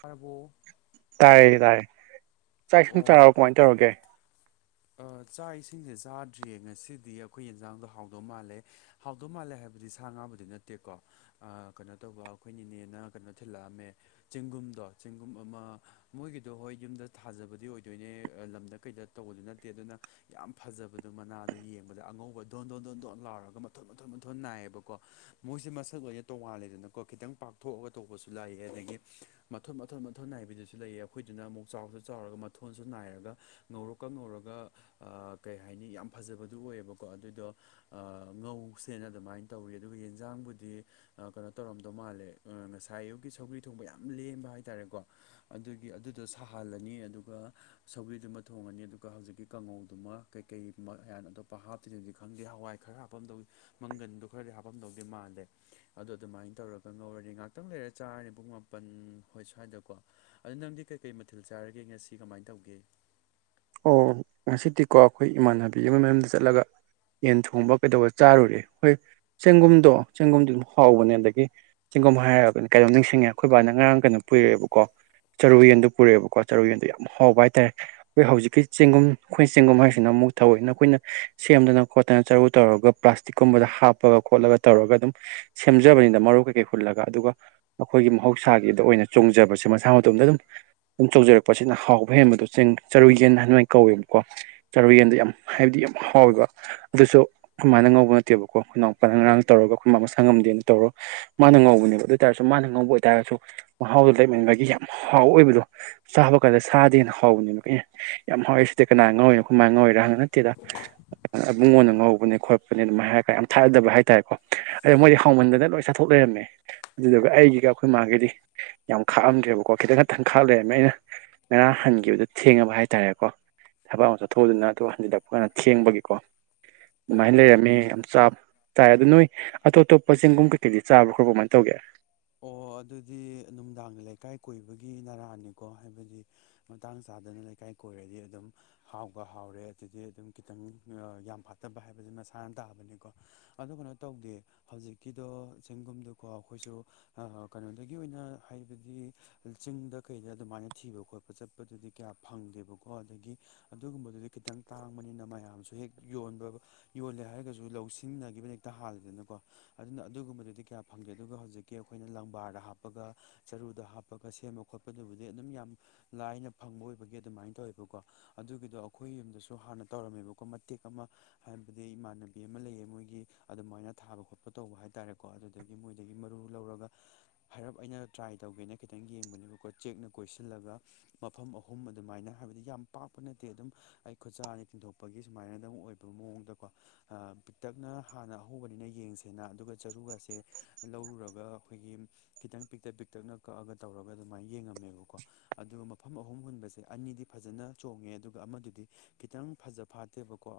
ꯄꯥꯔ ꯕ꯭ꯔꯣ ꯇꯥꯏꯦ ꯇꯥꯏꯦ ꯆꯥꯛ ꯁꯨꯝ ꯑꯣ ꯆꯥꯔꯛꯑꯣ ꯀꯃꯥꯏꯅ ꯇꯧꯔꯒꯦ ꯆꯥꯛ ꯏꯁꯤꯡꯁꯦ ꯆꯥꯗ꯭ꯔꯤꯌꯦ ꯉꯁꯤꯗꯤ ꯑꯩꯈꯣꯏ ꯌꯦꯟꯖꯥꯡꯗꯣ ꯍꯥꯎꯗꯧ ꯃꯥꯜꯂꯦ ꯍꯥꯎꯗꯧ ꯃꯥꯜꯂꯦ ꯍꯥꯏꯕꯗꯤ ꯁꯥ ꯉꯥꯕꯨꯗꯤ ꯅꯠꯇꯦꯀꯣ ꯀꯩꯅꯣ ꯇꯧꯕ ꯑꯩꯈꯣꯏꯅꯤꯅꯦꯅ ꯀꯩꯅꯣ ꯊꯤꯜꯂꯛꯑꯝꯃꯦ ꯆꯦꯡꯒꯨꯝꯗꯣ ꯆꯦꯡꯒꯨꯝ ꯑꯃ ꯃꯣꯏꯒꯤꯗꯣ ꯍꯣꯏ ꯌꯨꯝꯗ ꯊꯥꯖꯕꯗꯤ ꯑꯣꯏꯗꯣꯏꯅꯦ ꯂꯝꯗ ꯀꯩꯗ ꯇꯧꯕꯗꯨ ꯅꯠꯇꯦ ꯑꯗꯨꯅ ꯌꯥꯝ ꯐꯖꯕꯗꯣ ꯃꯅꯥꯗꯣ ꯌꯦꯡꯕꯗ ꯑꯉꯧꯕ ꯗꯣꯟꯗꯣꯟ ꯗꯣꯟꯗꯣꯟ ꯂꯥꯎꯔꯒ ꯃꯊꯣꯟ ꯃꯟꯊꯣꯟ ꯃꯟꯊꯣꯟ ꯅꯥꯏꯌꯦꯕꯀꯣ ꯃꯣꯏꯁꯦ ꯃꯁꯛ ꯂꯣꯏꯅ ꯇꯣꯉꯥꯜꯂꯦꯗꯅꯀꯣ ꯈꯤꯇꯪ ꯄꯥꯛꯊꯣꯛꯑꯒ ꯇꯧꯕꯁꯨ ꯂꯥꯛꯑ ꯑꯗꯒꯤ ꯃꯊꯣꯟ ꯃꯊꯣꯟ ꯃꯊꯣꯟ ꯅꯥꯏꯕꯤꯗꯨꯁꯨ ꯂꯩꯑ ꯑꯩꯈꯣꯏꯗꯨꯅ ꯑꯃꯨꯛ ꯆꯥꯎꯁꯨ ꯆꯥꯎꯔꯒ ꯃꯊꯣꯟꯁꯨ ꯅꯥꯏꯔꯒ ꯉꯧꯔꯀ ꯉꯧꯔꯒ ꯑꯗꯨꯒ ꯀꯩ ꯍꯥꯏꯅꯤ ꯌꯥꯝ ꯐꯖꯕꯗꯨ ꯑꯣꯏꯌꯦꯕꯀꯣ ꯑꯗꯨꯏꯗꯣ ꯉꯧꯁꯦꯅ ꯑꯗꯨꯃꯥꯏꯅ ꯇꯧꯋꯤ ꯑꯗꯨꯒ ꯌꯦꯟꯖꯥꯡꯕꯨꯗꯤ ꯀꯩꯅꯣ ꯇꯧꯔꯝꯗꯧ ꯃꯥꯜꯂꯦ ꯉꯁꯥꯏ ꯑꯌꯨꯛꯒꯤ ꯁꯧꯒ꯭ꯔꯤ ꯊꯣꯡꯕ ꯌꯥꯝ ꯂꯦꯝꯕ ꯍꯥꯏꯇꯥꯔꯦꯀꯣ ꯑꯗꯨꯒꯤ ꯑꯗꯨꯗꯣ ꯁꯥꯍꯜꯂꯅꯤ ꯑꯗꯨꯒ ꯁꯧꯒꯔꯤꯗꯨꯃ ꯊꯣꯡꯉꯅꯤ ꯑꯗꯨꯒ ꯍꯧꯖꯤꯛꯀꯤ ꯀꯥꯡꯉꯧꯗꯨꯃ ꯀꯩꯀꯩ ꯃꯌꯥꯟ ꯑꯇꯣꯞꯄ ꯍꯥꯞꯇꯔꯤꯅꯣꯗꯤ ꯈꯪꯗꯦ ꯍꯋꯥꯏ ꯈꯔ ꯍꯥꯞꯄ ꯑꯃ ꯇꯧ ꯃꯪꯒꯟꯗꯣ ꯈꯔꯗꯤ ꯍꯥꯞꯄꯝꯗꯧꯗꯤ ꯃꯥꯜꯂꯦ ꯑꯗꯣ ꯑꯗꯨꯃꯥꯏꯅ ꯇꯧꯔꯒ ꯉꯧꯔꯅꯤ ꯉꯥꯛꯇꯪ ꯂꯩꯔ ꯆꯥꯔꯅꯤ ꯄꯨꯡ ꯃꯥꯄꯜ ꯍꯣꯏ ꯁ꯭ꯋꯥꯏꯗꯀꯣ ꯑꯗꯣ ꯅꯪꯗꯤ ꯀꯩꯀꯩ ꯃꯊꯤꯜ ꯆꯥꯔꯒꯦ ꯉꯁꯤ ꯀꯃꯥꯏꯅ ꯇꯧꯒꯦ ꯑꯣ ꯉꯁꯤꯗꯤꯀꯣ ꯑꯩꯈꯣꯏ ꯏꯃꯥꯟꯅꯕꯤ ꯑꯃꯒꯤ ꯃꯌꯨꯝꯗ ꯆꯠꯂꯒ ꯌꯦꯟ ꯊꯣꯡꯕ ꯀꯩꯗꯧꯕ ꯆꯥꯔꯨꯔꯦ ꯍꯣꯏ ꯆꯦꯡꯒꯨꯝꯗꯣ ꯆꯦꯡꯒꯨꯝꯗꯨꯣ ꯑꯗꯨꯝ ꯍꯥꯎꯕꯅꯦ ꯑꯗꯒꯤ ꯆꯤꯡꯒꯣꯝ ꯍꯥꯏꯔꯒꯅꯤ ꯀꯩꯅꯣꯝ ꯅꯤꯡꯁꯤꯡꯉꯦ ꯑꯩꯈꯣꯏꯕꯥꯅ ꯉꯔꯥꯡ ꯀꯩꯅꯣ ꯄꯨꯔꯛꯑꯦꯕꯀꯣ ꯆꯔꯨ ꯌꯦꯟꯗꯨ ꯄꯨꯔꯛꯑꯦꯕꯀꯣ ꯆꯔꯨ ꯌꯦꯟꯗꯣ ꯌꯥꯝ ꯍꯥꯎꯕ ꯍꯥꯏꯇꯥꯔꯦ ꯑꯩꯈꯣꯏ ꯍꯧꯖꯤꯛꯀꯤ ꯆꯦꯡꯒꯨꯝ ꯑꯩꯈꯣꯏ ꯆꯦꯡꯒꯨꯝ ꯍꯥꯏꯁꯤꯅ ꯑꯃꯨꯛ ꯊꯧꯋꯧꯏꯀꯤ ꯑꯩꯈꯣꯏꯅ ꯁꯦꯝꯗꯅ ꯈꯣꯠꯇꯅ ꯆꯔꯨ ꯇꯧꯔꯒ ꯄ꯭ꯂꯥꯁꯇꯤꯛꯀꯨꯝꯕꯗ ꯍꯥꯞꯄꯒ ꯈꯣꯠꯂꯒ ꯇꯧꯔꯒ ꯑꯗꯨꯝ ꯁꯦꯝꯖꯕꯅꯤꯅ ꯃꯔꯨ ꯀꯩꯀꯩ ꯍꯨꯜꯂꯒ ꯑꯗꯨꯒ ꯑꯩꯈꯣꯏꯒꯤ ꯃꯍꯧꯁꯥꯒꯤꯗ ꯑꯣꯏꯅ ꯆꯣꯡꯖꯕꯁꯦ ꯃꯁꯥ ꯃꯇꯣꯝꯗ ꯑꯗꯨꯝ ꯑꯗꯨꯨꯝ ꯆꯣꯡꯖꯔꯛꯄꯁꯤꯅ ꯍꯥꯎꯕ ꯍꯦꯟꯕꯗꯣ ꯆꯦꯡ ꯆꯔꯨ ꯌꯦꯟ ꯍꯥꯏꯅ ꯀꯧꯋꯦꯕꯀꯣ ꯆꯥꯔꯨ ꯌꯦꯟꯗꯣ ꯌꯥꯝ ꯍꯥꯏꯕꯗꯤ ꯌꯥꯝ ꯍꯥꯎꯋꯦꯕ ꯑꯗꯨꯁꯨ ꯑꯈꯣꯏꯃꯥꯅ ꯉꯧꯕ ꯅꯠꯇꯦꯕꯀꯣ ꯏꯅꯥꯎꯄꯥ ꯉꯔꯥꯡ ꯇꯧꯔꯒ ꯑꯩꯈꯣꯏ ꯃꯥ ꯃꯁꯥ ꯉꯝꯗꯦꯅ ꯇꯧꯔꯣ ꯃꯥꯅ ꯉꯧꯕꯅꯦꯕ ꯑꯗꯨ ꯑꯣꯏꯇꯥꯔꯁꯨ ꯃꯥꯅ ꯉꯧꯕ ꯑꯣꯏꯇꯥꯔꯁꯨ ꯃꯍꯥꯎꯗꯣ ꯂꯩꯃꯦꯟꯕꯒꯤ ꯌꯥꯝ ꯍꯥꯎꯕ ꯑꯣꯏꯕꯗꯣ ꯆꯥꯕꯀꯥꯟꯗ ꯁꯥꯗꯩ ꯍꯦꯟꯅ ꯍꯥꯎꯕꯅꯤ ꯑꯦ ꯌꯥꯝ ꯍꯥꯎꯋꯦ ꯁꯤꯗꯤ ꯀꯅꯥ ꯉꯥꯎꯔꯤꯅꯣ ꯈꯣꯏꯃꯥꯅ ꯉꯧꯔꯤꯔ ꯍꯪ ꯅꯠꯇꯦꯗ ꯏꯕꯨꯡꯉꯣꯟꯅ ꯉꯧꯕꯅꯦ ꯈꯣꯠꯄꯅꯦ ꯑꯗꯨꯃꯥꯏ ꯍꯥꯏꯔꯒ ꯌꯥꯝ ꯊꯥꯖꯗꯕ ꯍꯥꯏꯇꯥꯔꯦꯀꯣ ꯑꯗꯣ ꯃꯣꯏꯗꯤ ꯍꯧꯃꯟꯗꯅ ꯂꯣꯏ ꯆꯠꯊꯣꯛ ꯂꯩꯔꯝꯃꯦ ꯑꯗꯨꯗꯨꯒ ꯑꯩꯒꯤꯒ ꯑꯩꯈꯣꯏꯃꯥ ꯒꯤꯗꯤ ꯌꯥꯝ ꯈꯥꯛꯑꯝꯗ꯭ꯔꯦꯕꯀꯣ ꯈꯤꯇꯪ ꯈꯇꯪ ꯈꯥꯛ ꯂꯩꯔꯝꯃꯦ ꯑꯩꯅ ꯉꯔꯥꯡ ꯍꯟꯈꯤꯕꯗꯨ ꯊꯦꯡꯉꯕ ꯍꯥꯏꯇꯥꯔꯦꯀꯣ ꯊꯕꯛ ꯑꯃ ꯆꯠꯊꯣꯛꯎꯗꯅ ꯑꯗꯨ ꯍꯟꯖꯤꯜꯂꯛꯄ ꯀꯥꯟꯗ ꯊꯦꯡꯕꯒꯤꯀꯣ ꯑꯣ ꯑꯗꯨꯃꯥꯏꯅ ꯑꯗꯨ ꯂꯩꯔꯝꯃꯤ ꯌꯥꯝ ꯆꯕ ꯇꯥꯏ ꯑꯗꯣ ꯅꯣꯏ ꯑꯇꯣꯞ ꯑꯇꯣꯞꯄ ꯆꯦꯡꯒꯨꯝ ꯀꯩꯀꯩꯗꯤ ꯆꯥꯕ ꯈꯣꯠꯄ ꯀꯃꯥꯏ ꯇꯧꯒꯦ ꯑꯣ ꯑꯗꯨꯗꯤ ꯅꯨꯡꯗꯥꯡꯒꯤ ꯂꯩꯀꯥꯏ ꯀꯣꯏꯕꯒꯤ ꯅꯔꯥꯅꯤꯀꯣ ꯍꯥꯏꯕꯗꯤ ꯃꯇꯥꯡ ꯆꯥꯗꯅ ꯂꯩꯀꯥꯏ ꯀꯣꯏꯔꯗꯤ ꯑꯗꯨꯝ ꯍꯥꯎꯕ ꯍꯥꯎꯔꯦ ꯑꯗꯨꯗꯤ ꯑꯗꯨꯝ ꯈꯤꯇꯪ ꯌꯥꯝ ꯐꯠꯇꯕ ꯍꯥꯏꯕꯗꯨ ꯃꯁꯥꯅ ꯇꯥꯕꯅꯤꯀꯣ ꯑꯗꯨ ꯀꯩꯅꯣ ꯇꯧꯗꯦ ꯍꯧꯖꯤꯛꯀꯤꯗꯣ ꯆꯤꯡꯒꯨꯝꯗꯀꯣ ꯑꯩꯈꯣꯏꯁꯨ ꯑꯥ ꯀꯩꯅꯣꯗꯒꯤ ꯑꯣꯏꯅ ꯍꯥꯏꯕꯗꯤ ꯆꯤꯡꯗ ꯀꯩꯗ ꯑꯗꯨꯃꯥꯏꯅ ꯊꯤꯕ ꯈꯣꯠꯄ ꯆꯠꯄꯗꯨꯗꯤ ꯀꯌꯥ ꯐꯪꯗꯦꯕꯀꯣ ꯑꯗꯒꯤ ꯑꯗꯨꯒꯨꯝꯕꯗꯨꯗꯤ ꯈꯤꯇꯪ ꯇꯥꯡꯕꯅꯤꯅ ꯃꯌꯥꯝꯁꯨ ꯍꯦꯛ ꯌꯣꯟꯕ ꯌꯣꯜꯂꯦ ꯍꯥꯏꯔꯒꯁꯨ ꯂꯧ ꯁꯤꯟꯅꯒꯤꯕ ꯍꯦꯛꯇ ꯍꯥꯜꯂꯦꯗꯅꯀꯣ ꯑꯗꯨꯅ ꯑꯗꯨꯒꯨꯝꯕꯗꯨꯗꯤ ꯀꯌꯥ ꯐꯪꯗꯦ ꯑꯗꯨꯒ ꯍꯧꯖꯤꯛꯀꯤ ꯑꯩꯈꯣꯏꯅ ꯂꯪꯕꯥꯔꯗ ꯍꯥꯞꯄꯒ ꯆꯔꯨꯗ ꯍꯥꯞꯄꯒ ꯁꯦꯝꯕ ꯈꯣꯠꯄꯗꯨꯕꯨꯗꯤ ꯑꯗꯨꯝ ꯌꯥꯝ ꯂꯥꯏꯅ ꯐꯪꯕ ꯑꯣꯏꯕꯒꯤ ꯑꯗꯨꯃꯥꯏꯅ ꯇꯧꯋꯦꯕꯀꯣ ꯑꯗꯨꯒꯤꯗꯣ ꯑꯩꯈꯣꯏ ꯌꯨꯝꯗꯁꯨ ꯍꯥꯟꯅ ꯇꯧꯔꯝꯃꯦꯕꯀꯣ ꯃꯇꯦꯛ ꯑꯃ ꯍꯥꯏꯕꯗꯤ ꯏꯃꯥꯟꯅꯕꯤ ꯑꯃ ꯂꯩꯌꯦ ꯃꯣꯏꯒꯤ ꯑꯗꯨꯃꯥꯏꯅ ꯊꯥꯕ ꯈꯣꯠꯄ ꯇꯧꯕ ꯍꯥꯏ ꯇꯥꯔꯦꯀꯣ ꯑꯗꯨꯗꯒꯤ ꯃꯣꯏꯗꯒꯤ ꯃꯔꯨ ꯂꯧꯔꯒ ꯍꯥꯏꯔꯞ ꯑꯩꯅ ꯇ꯭ꯔꯥꯏ ꯇꯧꯒꯦꯅ ꯈꯤꯇꯪ ꯌꯦꯡꯕꯅꯦꯕꯀꯣ ꯆꯦꯛꯅ ꯀꯣꯏꯁꯤꯜꯂꯒ ꯃꯐꯝ ꯑꯍꯨꯝ ꯑꯗꯨꯃꯥꯏꯅ ꯍꯥꯏꯕꯗꯤ ꯌꯥꯝ ꯄꯥꯛꯄ ꯅꯠꯇꯦ ꯑꯗꯨꯝ ꯑꯩ ꯈꯨꯠꯁꯥꯅ ꯇꯤꯟꯊꯣꯛꯄꯒꯤ ꯁꯨꯃꯥꯏꯅ ꯑꯗꯨꯝ ꯑꯣꯏꯕ ꯃꯑꯣꯡꯗꯀꯣ ꯑꯥ ꯄꯤꯇꯛꯅ ꯍꯥꯟꯅ ꯑꯍꯧꯕꯅꯤꯅ ꯌꯦꯡꯁꯦꯅ ꯑꯗꯨꯒ ꯆꯔꯨꯒꯁꯦ ꯂꯧꯔꯨꯔꯒ ꯑꯗꯨꯒ ꯑꯩꯈꯣꯏꯒꯤ ꯈꯤꯇꯪ ꯄꯤꯛꯇꯛ ꯄꯤꯛꯇꯛꯅ ꯀꯛꯑꯒ ꯇꯧꯔꯒ ꯑꯗꯨꯃꯥꯏꯅ ꯌꯦꯡꯉꯝꯃꯦꯕꯀꯣ ꯑꯗꯨꯒ ꯃꯐꯝ ꯑꯍꯨꯝ ꯍꯨꯟꯕꯁꯦ ꯑꯅꯤꯗꯤ ꯐꯖꯅ ꯆꯣꯡꯉꯦ ꯑꯗꯨꯒ ꯑꯃꯗꯨꯗꯤ ꯈꯤꯇꯪ ꯐꯖ ꯐꯥꯠꯇꯦꯕꯀꯣ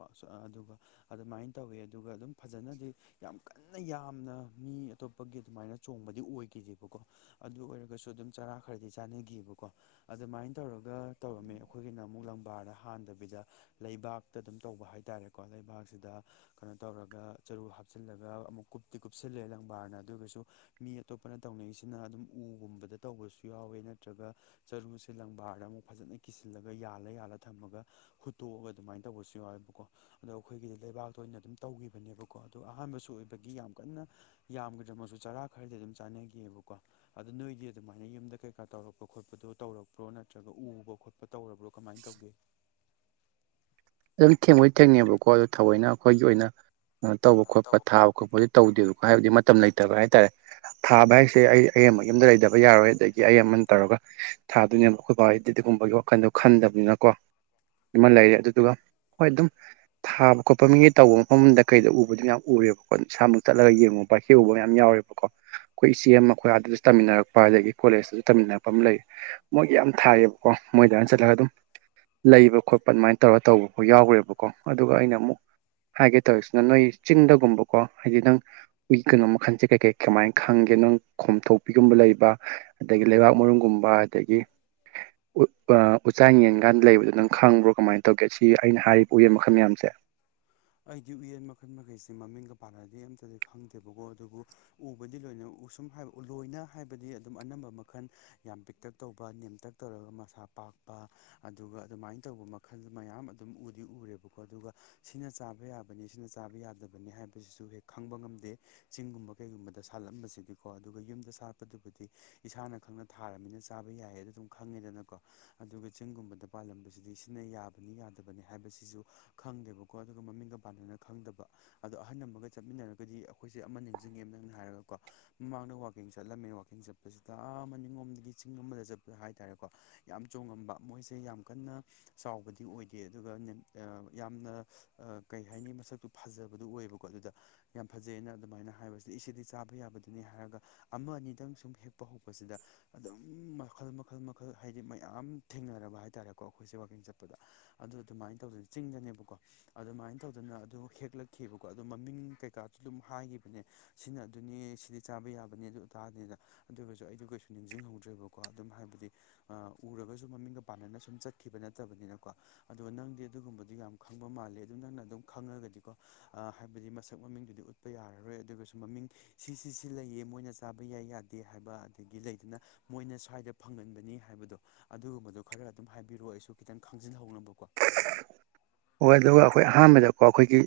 ꯑꯗꯨꯒ ꯑꯗꯨꯃꯥꯏꯅ ꯇꯧꯋꯤ ꯑꯗꯨꯒ ꯑꯗꯨꯝ ꯐꯖꯅꯗꯤ ꯌꯥꯝ ꯀꯟꯅ ꯌꯥꯝꯅ ꯃꯤ ꯑꯇꯣꯞꯄꯒꯤ ꯑꯗꯨꯃꯥꯏꯅ ꯆꯣꯡꯕꯗꯤ ꯑꯣꯏꯈꯤꯗꯦꯕꯀꯣ ꯑꯗꯨ ꯑꯣꯏꯔꯒꯁꯨ ꯑꯗꯨꯝ ꯆꯔꯥ ꯈꯔꯗꯤ ꯆꯥꯟꯅꯈꯤꯑꯕꯀꯣ ꯑꯗꯨꯃꯥꯏꯅ ꯇꯧꯔꯒ ꯇꯧꯔꯝꯃꯤ ꯑꯩꯈꯣꯏꯒꯤꯅ ꯑꯃꯨꯛ ꯂꯝꯕꯥꯔꯗ ꯍꯥꯟꯗꯕꯤꯗ ꯂꯩꯕꯥꯛꯇ ꯑꯗꯨꯝ ꯇꯧꯕ ꯍꯥꯏꯇꯥꯔꯦꯀꯣ ꯂꯩꯕꯥꯛꯁꯤꯗ ꯀꯩꯅꯣ ꯇꯧꯔꯒ ꯆꯔꯨ ꯍꯥꯞꯆꯤꯜꯂꯒ ꯑꯃꯨꯛ ꯀꯨꯞꯇꯤ ꯀꯨꯞꯁꯤꯜꯂꯦ ꯂꯪꯕꯥꯔꯅ ꯑꯗꯨꯒꯁꯨ ꯃꯤ ꯑꯇꯣꯞꯄꯅ ꯇꯧꯅꯩꯁꯤꯅ ꯑꯗꯨꯝ ꯎꯒꯨꯝꯕꯗ ꯇꯧꯕꯁꯨ ꯌꯥꯎꯋꯦ ꯅꯠꯇ꯭ꯔꯒ ꯆꯔꯨꯁꯦ ꯂꯪꯕꯥꯔꯗ ꯑꯃꯨꯛ ꯐꯖꯅ ꯀꯤꯁꯤꯜꯂꯒ ꯌꯥꯜꯂ ꯌꯥꯜꯂ ꯊꯝꯃꯒ ꯍꯨꯠꯇꯣꯛꯑꯒ ꯑꯗꯨꯃꯥꯏ ꯇꯧꯕꯁꯨ ꯌꯥꯎꯋꯕꯀꯣ ꯑꯗꯣ ꯑꯩꯈꯣꯏꯒꯤꯗꯤ ꯂꯩꯕꯥꯛꯇ ꯑꯣꯏꯅ ꯑꯗꯨꯝ ꯇꯧꯈꯤꯕꯅꯦꯕꯀꯣ ꯑꯗꯣ ꯑꯍꯥꯟꯕꯁꯨ ꯑꯣꯏꯕꯒꯤ ꯌꯥꯝ ꯀꯟꯅ ꯌꯥꯝꯒꯤꯗ꯭ꯔ ꯃꯁꯨ ꯆꯔꯥ ꯈꯔꯗꯤ ꯑꯗꯨꯝ ꯆꯥꯟꯅꯒꯤꯕꯀꯣ ꯑꯗꯨ ꯅꯣꯏꯗꯤ ꯑꯗꯨꯃꯥꯏꯅ ꯌꯨꯝꯗ ꯀꯩꯀꯥ ꯇꯧꯔꯛꯄ ꯈꯣꯠꯄꯗꯣ ꯇꯧꯔꯛꯄ꯭ꯔꯣ ꯅꯠꯇ꯭ꯔꯒ ꯎꯕ ꯈꯣꯠꯄ ꯇꯧꯔꯕ꯭ꯔꯣ ꯀꯃꯥꯏ ꯇꯧꯒꯦ ꯑꯗꯨꯝ ꯊꯦꯡꯉꯣꯏ ꯊꯦꯡꯅꯩꯕꯀꯣ ꯑꯣ ꯊꯑꯣꯏꯅ ꯑꯩꯈꯣꯏꯒꯤ ꯑꯣꯏꯅ ꯇꯧꯕ ꯈꯣꯠꯄ ꯊꯥꯕ ꯈꯣꯠꯄꯗꯤ ꯈꯣꯠꯄ ꯇꯧꯗꯦꯕꯀꯣ ꯍꯥꯏꯕꯗꯤ ꯃꯇꯝ ꯂꯩꯇꯕ ꯍꯥꯏꯇꯥꯔꯦ ꯊꯥꯕ ꯍꯥꯏꯁꯦ ꯑꯩ ꯑꯃ ꯌꯨꯝꯗ ꯂꯩꯗꯕ ꯌꯥꯔꯣꯏ ꯑꯗꯒꯤ ꯑꯩ ꯑꯃꯅ ꯇꯧꯔꯒ ꯊꯥꯗꯣꯏꯅꯦꯕ ꯑꯩꯈꯣꯏ ꯕꯥꯍꯣꯏꯗꯤ ꯑꯗꯨꯒꯒꯨꯝꯕꯒꯤ ꯋꯥꯈꯟꯗꯣ ꯈꯟꯗꯕꯅꯤꯅꯀꯣ ꯁꯤꯃ ꯂꯩꯔꯦ ꯑꯗꯨꯗꯨꯒ ꯍꯣꯏ ꯑꯗꯨꯝ ꯊꯥꯕ ꯈꯣꯠꯄ ꯃꯤꯉꯩ ꯇꯧꯕ ꯃꯐꯝꯗ ꯀꯩꯗ ꯎꯕꯗꯨ ꯌꯥꯝ ꯎꯔꯦꯕꯀꯣ ꯏꯁꯥꯃꯛꯨ ꯆꯠꯂꯒ ꯌꯦꯡꯕ ꯍꯦꯛꯎꯕ ꯃꯌꯥꯝ ꯌꯥꯎꯔꯦꯕꯀꯣ ꯈꯣꯏ ꯏꯆꯦ ꯑꯃ ꯑꯩꯈꯣꯏ ꯑꯥꯗꯁꯨ ꯇꯝꯃꯤꯟꯅꯔꯛꯄ ꯑꯗꯒꯤ ꯀꯣꯂꯦꯖꯇꯁꯨ ꯇꯝꯃꯤꯟꯅꯔꯛꯄ ꯑꯃ ꯂꯩ ꯃꯣꯏꯒꯤ ꯌꯥꯝ ꯊꯥꯏꯌꯦꯕꯀꯣ ꯃꯣꯏꯗꯥꯏꯅ ꯆꯠꯂꯒ ꯑꯗꯨꯝ ꯂꯩꯕ ꯈꯣꯠꯄ ꯑꯗꯨꯃꯥꯏꯅ ꯇꯧꯔꯒ ꯇꯧꯕ ꯑꯣ ꯌꯥꯎꯒ꯭ꯔꯦꯕꯀꯣ ꯑꯗꯨꯒ ꯑꯩꯅ ꯑꯃꯨꯛ ꯍꯥꯏꯒꯦ ꯇꯧꯔꯤꯁꯤꯅ ꯅꯣꯏ ꯆꯤꯡꯗꯒꯨꯝꯕꯀꯣ ꯍꯥꯏꯗꯤ ꯅꯪ ꯎ ꯀꯩꯅꯣ ꯃꯈꯜꯁꯦ ꯀꯩ ꯀꯩ ꯀꯃꯥꯏ ꯈꯪꯒꯦ ꯅꯪ ꯈꯣꯝꯊꯣꯛꯄꯤꯒꯨꯝꯕ ꯂꯩꯕ ꯑꯗꯒꯤ ꯂꯩꯕꯥꯛ ꯃꯔꯨꯝꯒꯨꯝꯕ ꯑꯗꯒꯤ ꯎꯆꯥꯟ ꯌꯦꯟ ꯒꯥꯏꯅ ꯂꯩꯕꯗꯣ ꯅꯪ ꯈꯪꯕ꯭ꯔꯣ ꯀꯃꯥꯏ ꯇꯧꯒꯦ ꯑꯩꯅ ꯍꯥꯏꯔꯤ ꯎꯌꯦꯟ ꯃꯈꯜ ꯃꯌꯥꯝꯁꯦ ꯑꯩꯗꯤ ꯎꯌꯦꯟ ꯃꯈꯜ ꯃꯈꯩꯁꯦ ꯃꯃꯤꯡꯒ ꯄꯥꯟꯅꯗꯤ ꯑꯝꯇꯗꯤ ꯈꯪꯗꯦꯕꯀꯣ ꯑꯗꯨꯕꯨ ꯎꯕꯨꯗꯤ ꯂꯣꯏꯅ ꯎꯁꯨꯝ ꯂꯣꯏꯅ ꯍꯥꯏꯕꯗꯤ ꯑꯗꯨꯝ ꯑꯅꯝꯕ ꯃꯈꯜ ꯌꯥꯝ ꯄꯤꯛꯇꯛ ꯇꯧꯕ ꯅꯦꯝꯇꯛ ꯇꯧꯔꯒ ꯃꯁꯥ ꯄꯥꯛꯄ ꯑꯗꯨꯒ ꯑꯗꯨꯃꯥꯏꯅ ꯇꯧꯕ ꯃꯈꯜ ꯃꯌꯥꯝ ꯑꯗꯨꯝ ꯎꯗꯤ ꯎꯔꯦꯕꯀꯣ ꯑꯗꯨꯒ ꯁꯤꯅ ꯆꯥꯕ ꯌꯥꯕꯅꯤ ꯁꯤꯅ ꯆꯥꯕ ꯌꯥꯗꯕꯅꯤ ꯍꯥꯏꯕꯁꯤꯁꯨ ꯍꯦꯛ ꯈꯪꯕ ꯉꯝꯗꯦ ꯆꯤꯡꯒꯨꯝꯕ ꯀꯩꯒꯨꯝꯕꯗ ꯁꯥꯠꯂꯝꯕꯁꯤꯗꯤ ꯀꯣ ꯑꯗꯨꯒ ꯌꯨꯝꯗ ꯁꯥꯠꯄꯗꯨꯕꯨꯗꯤ ꯏꯁꯥꯅ ꯈꯪꯅ ꯊꯥꯔꯕꯃꯤꯅ ꯆꯥꯕ ꯌꯥꯏꯌꯦ ꯑꯗꯨ ꯑꯗꯨꯝ ꯈꯪꯉꯦꯗꯅꯀꯣ ꯑꯗꯨꯒ ꯆꯤꯡꯒꯨꯝꯕꯗ ꯄꯥꯜꯂꯝꯕꯁꯤꯗꯤ ꯁꯤꯅ ꯌꯥꯕꯅꯤ ꯌꯥꯗꯕꯅꯤ ꯍꯥꯏꯕꯁꯤꯁꯨ ꯈꯪꯗꯦꯕꯀꯣ ꯑꯗꯨꯒ ꯃꯃꯤꯡꯒ ꯄꯥꯟꯅꯅ ꯈꯪꯗꯕ ꯑꯗꯣ ꯑꯍꯜ ꯑꯃꯒ ꯆꯠꯃꯤꯟꯅꯔꯒꯗꯤ ꯑꯩꯈꯣꯏꯁꯦ ꯑꯃ ꯅꯤꯡꯁꯤꯡꯉꯦ ꯅꯪꯅ ꯍꯥꯏꯔꯒꯀꯣ ꯃꯃꯥꯡꯗ ꯋꯥꯀꯤꯡ ꯆꯠꯂꯝꯃꯦ ꯋꯥꯥꯛꯀꯤꯡ ꯆꯠꯄꯁꯤꯗ ꯑꯃꯅꯤꯡꯂꯣꯝꯗꯒꯤ ꯆꯤꯡ ꯑꯃꯗ ꯆꯠꯄ ꯍꯥꯏꯇꯥꯔꯦꯀꯣ ꯌꯥꯝ ꯆꯣꯉꯝꯕ ꯃꯣꯏꯁꯦ ꯌꯥꯝ ꯀꯟꯅ ꯆꯥꯎꯕꯗꯤ ꯑꯣꯏꯗꯦ ꯑꯗꯨꯒ ꯌꯥꯝꯅ ꯑ ꯀꯩ ꯍꯥꯏꯅꯤ ꯃꯁꯛꯇꯨ ꯐꯖꯕꯗꯨ ꯑꯣꯏꯌꯦꯕꯀꯣ ꯑꯗꯨꯗ ꯌꯥꯝ ꯐꯖꯩꯑꯅ ꯑꯗꯨꯃꯥꯏꯅ ꯍꯥꯏꯕꯁꯤꯗꯤ ꯏꯗꯤ ꯆꯥꯕ ꯌꯥꯕꯗꯨꯅꯤ ꯍꯥꯏꯔꯒ ꯑꯃ ꯑꯅꯤꯗꯪ ꯁꯨꯝ ꯍꯦꯛꯄ ꯍꯧꯕꯁꯤꯗ ꯑꯗꯨꯝ ꯃꯈꯜ ꯃꯈꯜ ꯃꯈꯜ ꯍꯥꯏꯗꯤ ꯃꯌꯥꯝ ꯊꯦꯡꯅꯔꯕ ꯍꯥꯏꯇꯥꯔꯦꯀꯣ ꯑꯩꯈꯣꯏꯁꯦ ꯋꯥꯛꯀꯤꯡ ꯆꯠꯄꯗ ꯑꯗꯨ ꯑꯗꯨꯃꯥꯏꯅ ꯇꯧꯗꯅ ꯆꯤꯡꯗꯅꯦꯕꯀꯣ ꯑꯗꯨꯃꯥꯏꯅ ꯇꯧꯗꯅ ꯑꯗꯨ ꯍꯦꯛꯂꯛꯈꯤꯕꯀꯣ ꯑꯗꯨꯗꯣ ꯃꯃꯤꯡ ꯀꯩꯀꯥꯁꯨ ꯑꯗꯨꯝ ꯍꯥꯏꯈꯤꯕꯅꯦ ꯁꯤꯅ ꯑꯗꯨꯅꯤ ꯁꯤꯗꯤ ꯆꯥꯕ ꯌꯥꯕꯅꯦ ꯑꯗꯨ ꯑꯗꯅꯤꯗ ꯑꯗꯨ ꯑꯣꯏꯒꯁꯨ ꯑꯩꯗꯨ ꯀꯩꯁꯨ ꯅꯤꯡꯁꯤꯡꯍꯧꯗ꯭ꯔꯦꯕꯀꯣ ꯑꯗꯨꯝ ꯍꯥꯏꯕꯗꯤ ꯎꯔꯒꯁꯨ ꯃꯃꯤꯡꯒ ꯄꯥꯟꯅꯅ ꯁꯨꯝ ꯆꯠꯈꯤꯕ ꯅꯠꯇꯕꯅꯤꯅꯀꯣ ꯑꯗꯣ ꯅꯪꯗꯤ ꯑꯗꯨꯒꯨꯝꯕꯗꯨ ꯌꯥꯝ ꯈꯪꯕ ꯃꯥꯜꯂꯦ ꯑꯗꯨ ꯅꯪꯅ ꯑꯗꯨꯝ ꯈꯪꯉꯒꯗꯤꯀꯣ ꯍꯥꯏꯕꯗꯤ ꯃꯁꯛ ꯃꯃꯤꯡꯗꯨꯗꯤ ꯎꯠꯄ ꯌꯥꯔꯔꯣꯏ ꯑꯗꯨꯒꯁꯨ ꯃꯃꯤꯡ ꯁꯤꯁꯤ ꯁꯤ ꯂꯩꯌꯦ ꯃꯣꯏꯅ ꯆꯥꯕ ꯌꯥꯏ ꯌꯥꯗꯦ ꯍꯥꯏꯕ ꯑꯗꯒꯤ ꯂꯩꯗꯅ ꯃꯣꯏꯅ ꯁ꯭ꯋꯥꯏꯗ ꯐꯪꯒꯟꯕꯅꯤ ꯍꯥꯏꯕꯗꯣ ꯑꯗꯨꯒꯨꯝꯕꯗꯣ ꯈꯔ ꯑꯗꯨꯝ ꯍꯥꯏꯕꯤꯔꯣ ꯑꯩꯁꯨ ꯈꯤꯇꯪ ꯈꯪꯖꯤꯟꯍꯧꯅꯕꯀꯣ ꯍꯣꯏ ꯑꯗꯨꯒ ꯑꯩꯈꯣꯏ ꯑꯍꯥꯟꯕꯗꯀꯣ ꯑꯩꯈꯣꯏꯒꯤ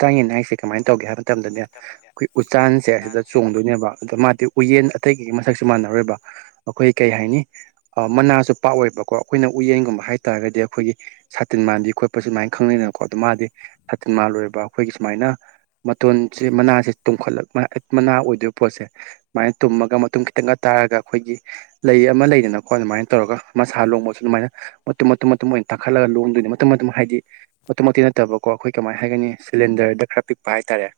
ꯆꯥꯡ ꯌꯦꯅꯥ ꯍꯥꯏꯁꯦ ꯀꯃꯥꯏꯅ ꯇꯧꯒꯦ ꯍꯥꯏꯕ ꯃꯇꯝꯗꯅꯦ ꯑꯩꯈꯣꯏ ꯎꯆꯆꯥꯟꯁꯦ ꯑꯁꯤꯗ ꯇꯥꯟꯁꯦ ꯆꯣꯡꯗꯣꯏꯅꯦꯕ [inaudible] ꯑꯗꯣ ꯃꯥꯗꯤ ꯎꯌꯦꯟ ꯑꯇꯩꯒꯤ ꯃꯁꯛꯁꯨ ꯃꯥꯟꯅꯔꯣꯏꯕ ꯑꯩꯈꯣꯏ ꯀꯩ ꯍꯥꯏꯅꯤ ꯃꯅꯥꯁꯨ ꯄꯥꯛꯑꯣꯏꯕꯀꯣ ꯑꯩꯈꯣꯏꯅ ꯎꯌꯦꯟꯒꯨꯝꯕ ꯍꯥꯏꯇꯥꯥꯔꯒꯗꯤ ꯑꯩꯈꯣꯏꯒꯤ ꯁꯥꯇꯤꯟ ꯃꯥꯟꯗꯤ ꯈꯣꯠꯄ ꯁꯨꯃꯥꯏꯅ ꯈꯪꯅꯩꯗꯅꯀꯣ ꯑꯗꯣ ꯃꯥꯗꯤ ꯁꯥꯇꯤꯟ ꯃꯥꯥꯟꯂꯣꯏꯕ ꯑꯩꯈꯣꯏꯒꯤ ꯁꯨꯃꯥꯏꯅ ꯃꯇꯣꯟꯁꯦ ꯃꯅꯥꯁꯦ ꯇꯨꯝꯈꯠꯂꯛ ꯃꯅꯥ ꯑꯣꯏꯗꯣꯏꯕ ꯄꯣꯠꯁꯦ ꯁꯨꯃꯥꯏꯅ ꯇꯨꯝꯃꯒ ꯃꯇꯨꯡ ꯈꯤꯇꯪꯒ ꯇꯥꯔꯒ ꯑꯩꯈꯣꯏꯒꯤ ꯂꯩ ꯑꯃ ꯂꯩꯗꯅꯀꯣ ꯑꯗꯨꯃꯥꯏꯅ ꯇꯧꯔꯒ ꯃꯁꯥ ꯂꯣꯡꯕꯁꯨ ꯑꯗꯨꯃꯥꯏꯅ ꯃꯇꯨꯝ ꯃꯇꯨꯝ ꯃꯇꯨꯝ ꯑꯣꯏꯅ ꯇꯥꯈꯠ ꯈꯜꯂꯒ ꯂꯣꯡꯗꯣꯏꯅꯤ ꯃꯇꯨꯝ ꯃꯇꯨꯝ ꯍꯥꯏꯗꯤ ꯑꯇꯨꯝꯃꯛꯇꯤ ꯅꯠꯇꯕꯀꯣ ꯑꯩꯈꯣꯏ ꯀꯃꯥꯏꯅ ꯍꯥꯏꯒꯅꯤ ꯁꯤꯂꯤꯟꯗꯔꯗ ꯈꯔ ꯄꯤꯛꯄ ꯍꯥꯏꯇꯥꯔꯦ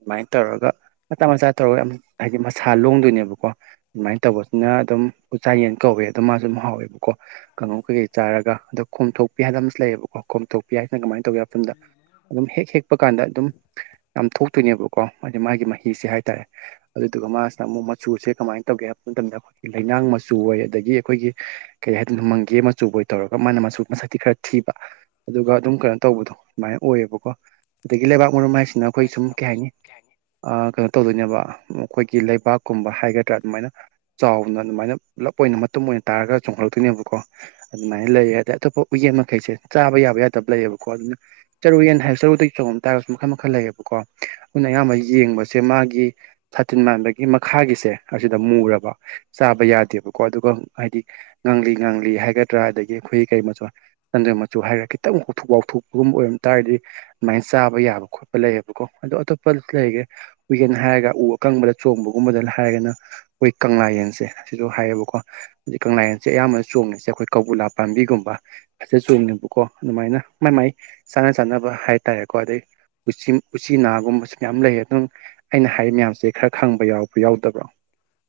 ꯑꯗꯨꯃꯥꯏꯅ ꯇꯧꯔꯒ ꯃꯆꯥ ꯃꯆꯥ ꯇꯧꯔꯒ ꯌꯥꯝ ꯍꯥꯏꯗꯤ ꯃꯁꯥ ꯂꯣꯡꯗꯣꯏꯅꯦꯕꯀꯣ ꯑꯗꯨꯃꯥꯏꯅ ꯇꯧꯕꯁꯤꯅ ꯑꯗꯨꯝ ꯎꯆꯥ ꯌꯦꯟ ꯀꯧꯋꯦ ꯑꯗꯨ ꯃꯥꯁꯨ ꯑꯗꯨꯝ ꯍꯥꯎꯋꯦꯕ ꯀꯣ ꯀꯥꯡꯍꯧ ꯀꯩꯀꯩ ꯆꯥꯔꯒ ꯑꯗꯣ ꯈꯣꯝꯊꯣꯛꯄꯤ ꯍꯥꯏꯕꯅ ꯑꯃꯁꯨ ꯂꯩꯌꯦꯕꯀꯣ ꯈꯣꯝꯊꯣꯛꯄꯤ ꯍꯥꯏꯁꯤꯅ ꯀꯃꯥꯏꯅ ꯇꯧꯒꯦ ꯗ ꯑꯗꯨꯝ ꯍꯦꯛ ꯍꯦꯛ ꯄ ꯀꯥꯟꯗ ꯑꯗꯨꯝ ꯌꯥꯝ ꯊꯣꯛꯇꯣꯏꯅꯦꯕꯀꯣ ꯍꯥꯏꯗꯤ ꯃꯥꯒꯤ ꯃꯍꯤꯁꯦ ꯍꯥꯏꯇꯥꯔꯦ ꯑꯗꯨꯗꯨꯒ ꯃꯥꯁꯤꯗ ꯑꯃꯨꯛ ꯃꯆꯨꯁꯦ ꯀꯃꯥꯏꯅ ꯇꯧꯒꯦ ꯍꯥꯏꯕ ꯃꯇꯝꯗ ꯑꯩꯈꯣꯏꯒꯤ ꯂꯩꯅꯥꯡ ꯃꯆꯨ ꯑꯣꯏ ꯑꯗꯒꯤ ꯑꯩꯈꯣꯏꯒꯤ ꯀꯩ ꯍꯥꯏꯗꯣꯏꯅꯣ ꯃꯪꯒꯦ ꯃꯆꯨꯕꯣꯏ ꯇꯧꯔꯒ ꯃꯥꯅ ꯃꯆꯨ ꯃꯁꯛꯇꯤ ꯈꯔ ꯊꯤꯕ ꯑꯗꯨꯒ ꯑꯗꯨꯝ ꯀꯩꯅꯣ ꯇꯧꯕꯗꯣ ꯑꯗꯨꯃꯥꯏꯅ ꯑꯣꯏꯌꯦꯕꯀꯣ ꯑꯗꯒꯤ ꯂꯩꯕꯥꯛ ꯃꯔꯨꯝ ꯍꯥꯏꯁꯦ ꯁꯤꯅ ꯑꯩꯈꯣꯏ ꯁꯨꯝ ꯀꯩ ꯍꯥꯏꯅꯤ ꯑꯥ ꯀꯩꯅꯣ ꯇꯧꯗꯣꯏꯅꯦꯕ ꯑꯩꯈꯣꯏꯒꯤ ꯂꯩꯕꯥꯛꯀꯨꯝꯕ ꯍꯥꯏꯒꯗ꯭ꯔꯥ ꯑꯗꯨꯃꯥꯏꯅ ꯆꯥꯎꯅ ꯑꯗꯨꯃꯥꯏꯅ ꯄꯨꯂꯞ ꯑꯣꯏꯅ ꯃꯇꯨꯝ ꯑꯣꯏꯅ ꯇꯥꯔꯒ ꯆꯣꯡꯈꯠꯂꯛꯇꯣꯏꯅꯦꯕꯀꯣ ꯑꯗꯨꯃꯥꯏꯅ ꯂꯩꯌꯦ ꯑꯗꯩ ꯑꯇꯣꯞꯄ ꯎꯌꯦꯜ ꯃꯈꯩꯁꯦ ꯆꯥꯕ ꯌꯥꯕ ꯌꯥꯗꯕ ꯂꯩꯌꯦꯕꯀꯣ ꯑꯗꯨꯅ ꯆꯔꯨꯌꯦꯟ ꯍꯥꯏꯕ ꯆꯔꯨꯗꯒꯤ ꯆꯣꯡꯉꯛ ꯇꯥꯔꯒꯁꯨ ꯃꯈꯜ ꯃꯈꯜ ꯂꯩꯌꯦꯕꯀꯣ ꯑꯗꯨꯅ ꯑꯌꯥꯝꯕ ꯌꯦꯡꯕꯁꯦ ꯃꯥꯒꯤ ꯁꯥꯇꯤꯟ ꯃꯥꯟꯕꯒꯤ ꯃꯈꯥꯒꯤꯁꯦ ꯑꯁꯤꯗ ꯃꯨꯔꯕ ꯆꯥꯕ ꯌꯥꯗꯦꯕꯀꯣ ꯑꯗꯨꯒ ꯍꯥꯏꯗꯤ ꯉꯥꯡꯂꯤ ꯉꯥꯡꯂꯤ ꯍꯥꯏꯒꯗ꯭ꯔꯥ ꯑꯗꯒꯤ ꯑꯩꯈꯣꯏ ꯀꯔꯤ ꯃꯆ ꯆꯟꯗ꯭ꯔꯝ ꯃꯆꯨ ꯍꯥꯏꯔꯒ ꯈꯤꯇꯪ ꯎꯊꯣꯛ ꯋꯥꯥꯎꯊꯣꯛꯄꯒꯨꯝ ꯑꯣꯏꯔꯝ ꯇꯥꯔꯗꯤ ꯑꯗꯨꯃꯥꯏꯅ ꯆꯥꯕ ꯌꯥꯕ ꯈꯣꯠꯄ ꯂꯩꯌꯦꯕꯀꯣ ꯑꯗꯣ ꯑꯇꯣꯞꯄ ꯂꯩꯒꯦ ꯎꯌꯦꯟ ꯍꯥꯏꯔꯒ ꯎ ꯑꯀꯪꯕꯗ ꯆꯣꯡꯕꯒꯨꯝꯕꯗ ꯍꯥꯏꯔꯒꯅ ꯑꯣꯏ ꯀꯪꯂꯥ ꯌꯦꯟꯁꯦ ꯁꯤꯖꯨ ꯍꯥꯏꯌꯦꯕꯀꯣ ꯀꯪꯂꯥꯌꯦꯟꯁꯦ ꯑꯌꯥꯝꯕꯅ ꯆꯣꯡꯉꯤꯁꯦ ꯑꯩꯈꯣꯏ ꯀꯧꯕꯤꯂꯥ ꯄꯥꯝꯕꯤꯒꯨꯝꯕ ꯑꯁꯤ ꯆꯣꯡꯅꯦꯕꯀꯣ ꯑꯗꯨꯃꯥꯏꯅ ꯃꯥꯏ ꯃꯥꯏ ꯆꯥꯅ ꯆꯥꯅꯕ ꯍꯥꯏꯇꯥꯔꯦꯀꯣ ꯑꯗꯩ ꯎꯆꯤꯟ ꯎꯆꯤꯅꯥꯒꯨꯝꯕꯁꯨ ꯃꯌꯥꯝ ꯂꯩꯌꯦ ꯑꯗꯨꯝ ꯑꯩꯅ ꯍꯥꯏꯔꯤ ꯃꯌꯥꯝꯁꯦ ꯈꯔ ꯈꯪꯕ ꯌꯥꯎꯕ꯭ꯔꯥ ꯌꯥꯎꯗꯕ꯭ꯔꯣ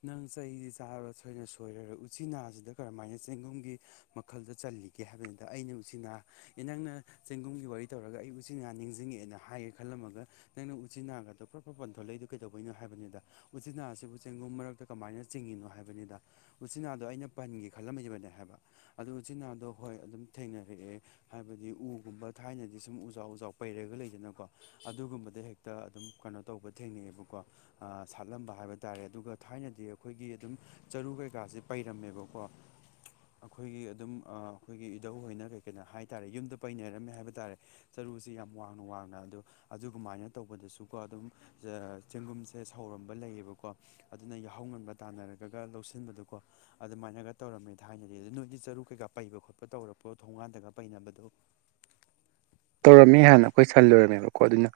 ꯅꯪ ꯆꯩꯁꯤ ꯆꯥꯔꯕ ꯁꯣꯏꯅ ꯁꯣꯏꯔꯔ ꯎꯆꯤꯅꯥꯁꯤꯗ ꯀꯔꯝꯍꯥꯏꯅ ꯆꯦꯡꯒꯨꯝꯒꯤ ꯃꯈꯜꯗ ꯆꯜꯂꯤꯒꯦ ꯍꯥꯏꯕꯅꯤꯗ ꯑꯩꯅ ꯎꯆꯤꯟꯅꯥ ꯅꯪꯅ ꯆꯦꯡꯒꯨꯝꯒꯤ ꯋꯥꯔꯤ ꯇꯧꯔꯒ ꯑꯩ ꯎꯆꯤꯅꯥ ꯅꯤꯡꯖꯤꯡꯉꯛꯑꯦꯅ ꯍꯥꯏꯒꯦ ꯈꯜꯂꯝꯃꯒ ꯅꯪꯅ ꯎꯆꯤꯅꯥꯒꯗꯣ ꯄ꯭ꯔꯞ ꯄ꯭ꯔꯞ ꯄꯟꯊꯣꯂꯛꯏꯗꯨ ꯀꯩꯗꯧꯕꯩꯅꯣ ꯍꯥꯏꯕꯅꯤꯗ ꯎꯆꯤꯟꯅꯥꯁꯤꯕꯨ ꯆꯦꯡ ꯒꯨꯝ ꯃꯔꯛꯇ ꯀꯃꯥꯏꯅ ꯆꯤꯡꯉꯤꯅꯣ ꯍꯥꯏꯕꯅꯤꯗ ꯎꯆꯤꯟꯅꯥꯗꯣ ꯑꯩꯅ ꯄꯟꯒꯦ ꯈꯜꯂꯝꯃꯤꯕꯅꯦ ꯍꯥꯏꯕ ꯑꯗꯨ ꯎꯆꯤꯟꯅꯥꯗꯣ ꯍꯣꯏ ꯑꯗꯨꯝ ꯊꯦꯡꯅꯔꯛꯑꯦ ꯍꯥꯏꯕꯗꯤ ꯎꯒꯨꯝꯕ ꯊꯥꯏꯅꯗꯤ ꯁꯨꯝ ꯎꯖꯥꯎ ꯎꯖꯥꯎ ꯄꯩꯔꯒ ꯂꯩꯗꯅꯀꯣ ꯑꯗꯨꯒꯨꯝꯕꯗ ꯍꯦꯛ ꯇ ꯑꯗꯨꯝ ꯀꯩꯅꯣ ꯇꯧꯕ ꯊꯦꯡꯅꯩꯑꯦꯕꯀꯣ ꯑꯥ ꯁꯥꯠꯂꯝꯕ ꯍꯥꯏꯕ ꯇꯥꯔꯦ ꯑꯗꯨꯒ ꯊꯥꯏꯅꯗꯤ ꯑꯩꯈꯣꯏꯒꯤ ꯑꯗꯨꯝ ꯆꯔꯨ ꯀꯩꯀꯥꯁꯦ ꯄꯩꯔꯝꯃꯦꯕꯀꯣ ꯑꯩꯈꯣꯏꯒꯤ ꯑꯗꯨꯝ ꯑꯥ ꯑꯩꯈꯣꯏꯒꯤ ꯏꯙꯧꯍꯣꯏꯅ ꯀꯩ ꯀꯩꯅꯣ ꯍꯥꯏ ꯇꯥꯔꯦ ꯌꯨꯝꯗ ꯄꯩꯅꯔꯝꯃꯦ ꯍꯥꯏꯕ ꯇꯥꯔꯦ ꯆꯔꯨꯁꯤ ꯌꯥꯝ ꯋꯥꯡꯅ ꯋꯥꯡꯅ ꯑꯗꯣ ꯑꯗꯨꯒꯃꯥꯏꯅ ꯇꯧꯕꯗꯁꯨꯀꯣ ꯑꯗꯨꯝ ꯆ ꯆꯦꯡꯒꯨꯝꯁꯦ ꯁꯧꯔꯝꯕ ꯂꯩꯌꯦꯕꯀꯣ ꯑꯗꯨꯅ ꯌꯥꯍꯧ ꯉꯟꯕ ꯇꯥꯟꯅꯔꯒꯒ ꯂꯧꯁꯤꯟꯕꯗꯣꯀꯣ ꯑꯗꯨꯃꯥꯏꯅꯒ ꯇꯧꯔꯝꯃꯦ ꯊꯥꯏꯅꯗꯤ ꯑꯗꯨ ꯅꯣꯏꯗꯤ ꯆꯔꯨ ꯀꯩꯀꯥ ꯄꯩꯕ ꯈꯣꯠꯄ ꯇꯧꯔꯛꯄ꯭ꯔꯣ ꯊꯣꯡꯒꯥꯟꯗꯒ ꯄꯩꯅꯕꯗꯣ ꯇꯧꯔꯝꯃꯤ ꯍꯥꯟꯅ ꯑꯩꯈꯣꯏ ꯁꯜ ꯂꯣꯏꯔꯝꯃꯦꯕꯀꯣ ꯑꯗꯨꯅ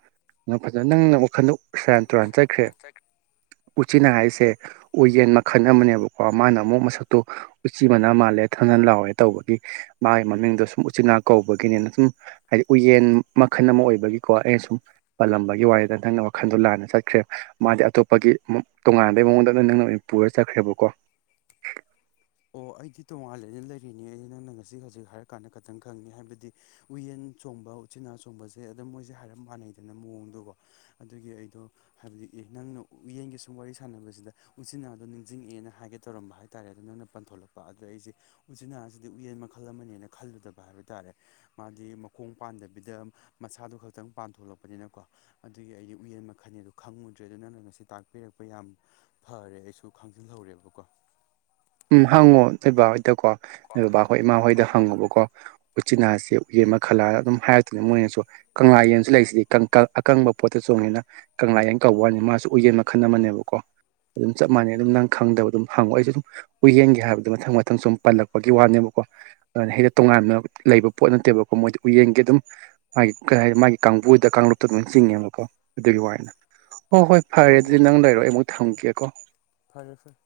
ꯅ ꯐꯖꯅ ꯅꯪꯅ ꯋꯥꯈꯜꯗ ꯁꯦꯔꯥꯟ ꯇꯨꯔꯥꯟ ꯆꯠꯈ꯭ꯔꯦ ꯎꯆꯤꯅꯥ ꯍꯥꯏꯁꯦ ꯎꯌꯦꯟ ꯃꯈꯜ ꯑꯃꯅꯦꯕꯀꯣ ꯃꯥꯅ ꯑꯃꯨꯛ ꯃꯁꯛꯇꯨ ꯎꯆꯤ ꯃꯅꯥ ꯃꯥꯜꯂꯦ ꯊꯪꯅꯟ ꯂꯥꯎꯋꯦ ꯇꯧꯕꯒꯤ ꯃꯥꯒꯤ ꯃꯃꯤꯡꯗꯣ ꯁꯨꯝ ꯎꯆꯤꯟꯅꯥ ꯀꯧꯕꯒꯤꯅꯤꯅ ꯁꯨꯝ ꯍꯥꯏꯗꯤ ꯎꯌꯦꯟ ꯃꯈꯜ ꯑꯃ ꯑꯣꯏꯕꯒꯤꯀꯣ ꯑꯩꯅ ꯁꯨꯝ ꯄꯜꯂꯝꯕꯒꯤ ꯋꯥꯔꯤꯗ ꯅꯪꯅ ꯋꯥꯈꯜꯗꯣ ꯂꯥꯟꯅ ꯆꯠꯈ꯭ꯔꯦ ꯃꯥꯗꯤ ꯑꯇꯣꯞꯄꯒꯤ ꯃ ꯇꯣꯉꯥꯟꯕꯩ ꯃꯑꯣꯡꯗ ꯅꯪꯅ ꯄꯨꯔ ꯆꯠꯈ꯭ꯔꯦꯕꯀꯣ ꯑꯣ ꯑꯩꯗꯤ ꯇꯣꯉꯥꯟꯂꯦꯅ ꯂꯩꯔꯤꯅꯤ ꯑꯩꯗꯤ ꯅꯪꯅ ꯉꯁꯤ ꯍꯧꯖꯤꯛ ꯍꯥꯏꯔ ꯀꯥꯟꯗ ꯈꯤꯇꯪ ꯈꯪꯉꯤ ꯍꯥꯏꯕꯗꯤ ꯎꯌꯦꯟ ꯆꯣꯡꯕ ꯎꯆꯤꯅꯥ ꯆꯣꯡꯕꯁꯦ ꯑꯗꯨꯝ ꯃꯣꯏꯁꯦ ꯍꯥꯏꯔꯞ ꯃꯥꯟꯅꯩꯗꯅ ꯃꯑꯣꯡꯗꯀꯣ ꯑꯗꯨꯒꯤ ꯑꯩꯗꯣ ꯍꯥꯏꯕꯗꯤ ꯑꯦ ꯅꯪꯅ ꯎꯌꯦꯟꯒꯤ ꯁꯨꯝ ꯋꯥꯔꯤ ꯁꯥꯟꯅꯕꯁꯤꯗ꯫ ꯎꯆꯤꯟꯅꯥꯗꯣ ꯅꯤꯡꯁꯤꯡꯉꯛꯑꯦꯅ ꯍꯥꯏꯒꯦ ꯇꯧꯔꯝꯕ ꯍꯥꯏꯇꯥꯔꯦ ꯑꯗ ꯅꯪꯅ ꯄꯟꯊꯣꯂꯛꯄ ꯑꯗꯨꯗ ꯑꯩꯁꯦ ꯎꯖꯤꯅꯥꯁꯤꯗꯤ ꯎꯌꯦꯟ ꯃꯈꯜ ꯑꯃꯅꯦꯅ ꯈꯜꯂꯨꯗꯕ ꯍꯥꯏꯕ ꯇꯥꯔꯦ ꯃꯥꯗꯤ ꯃꯈꯣꯡ ꯄꯥꯟꯗꯕꯤꯗ ꯃꯁꯥꯗꯨ ꯈꯛꯇꯪ ꯄꯥꯟ ꯊꯣꯛꯂꯛꯄꯅꯤꯅꯀꯣ꯫ ꯑꯗꯨꯒꯤ ꯑꯩꯗꯤ ꯎꯌꯦꯟ ꯃꯈꯜꯅꯦꯗꯣ ꯈꯪꯉꯨꯗ꯭ꯔꯦ ꯑꯗꯨ ꯅꯪꯅ ꯉꯁꯤ ꯇꯥꯛꯄꯤꯔꯛꯄꯩ ꯌꯥꯝ ꯐꯔꯦ ꯑꯩꯁꯨ ꯈꯪꯖꯤꯜꯍꯧꯔꯦꯕꯀꯣ꯫ ꯎꯝ ꯍꯪꯉꯣ ꯅꯣꯏ ꯕꯥꯍꯣꯏꯗꯀꯣ ꯅꯣꯏ ꯕꯕꯥꯍꯣꯏ ꯏꯃꯥ ꯍꯣꯏꯗ ꯍꯪꯉꯨꯕꯀꯣ꯫ ꯎꯆꯤꯟꯅꯥꯁꯦ ꯎꯌꯦꯟ ꯃꯈꯥꯜꯂꯥ ꯑꯗꯨꯝ ꯍꯥꯏꯔꯛꯇꯨꯅꯦ ꯃꯣꯏꯅꯁꯨ꯫ ꯀꯪꯂꯥ ꯌꯦꯟꯁꯨ ꯂꯩꯁꯤꯗꯤ ꯀꯪ ꯀꯥꯪ ꯑꯀꯪꯕ ꯄꯣꯠꯇ ꯆꯣꯡꯉꯦꯅ ꯀꯪꯂꯥ ꯌꯦꯟ ꯀꯧꯕ ꯋꯥꯅꯦ ꯃꯥꯁꯨ ꯎꯌꯦꯟ ꯃꯈꯜ ꯑꯃꯅꯦꯕꯀꯣ꯫ ꯑꯗꯨꯝ ꯆꯞ ꯃꯥꯟꯅꯩ ꯑꯗꯨꯝ ꯅꯪ ꯈꯪꯗꯕ ꯑꯗꯨꯝ ꯍꯪꯉꯣ ꯑꯩꯁꯨ ꯑꯗꯨꯝ ꯎꯌꯦꯟꯒꯤ ꯍꯥꯏꯕꯗꯣ ꯃꯊꯪ ꯃꯊꯪ ꯁꯨꯝ ꯄꯜꯂꯛꯄꯒꯤ ꯋꯥꯅꯦꯕꯀꯣ ꯍꯦꯛꯇ ꯇꯣꯉꯥꯟꯅ ꯂꯩꯕ ꯄꯣꯠ ꯅꯠꯇꯦꯕꯀꯣ ꯃꯣꯏꯗꯤ ꯎꯌꯦꯟꯒꯤ ꯑꯗꯨꯝ ꯃꯥꯒꯤ ꯀꯩ ꯍꯥꯏ ꯃꯥꯒꯤ ꯀꯥꯡꯕꯨꯗ ꯀꯥꯡꯂꯨꯞꯇ ꯑꯗꯨꯃꯥꯏꯅ ꯆꯤꯡꯉꯦꯕꯀꯣ ꯑꯗꯨꯒꯤ ꯋꯥꯅꯤꯗ꯫ ꯍꯣꯏ ꯍꯣꯏ ꯐꯔꯦ ꯑꯗꯨꯗꯤ ꯅꯪ ꯂꯩꯔꯣ ꯑꯩ ꯑꯃꯨꯛ ꯊꯝꯒꯦꯀꯣ꯫ ꯐꯔꯦ ꯐꯔꯦ꯫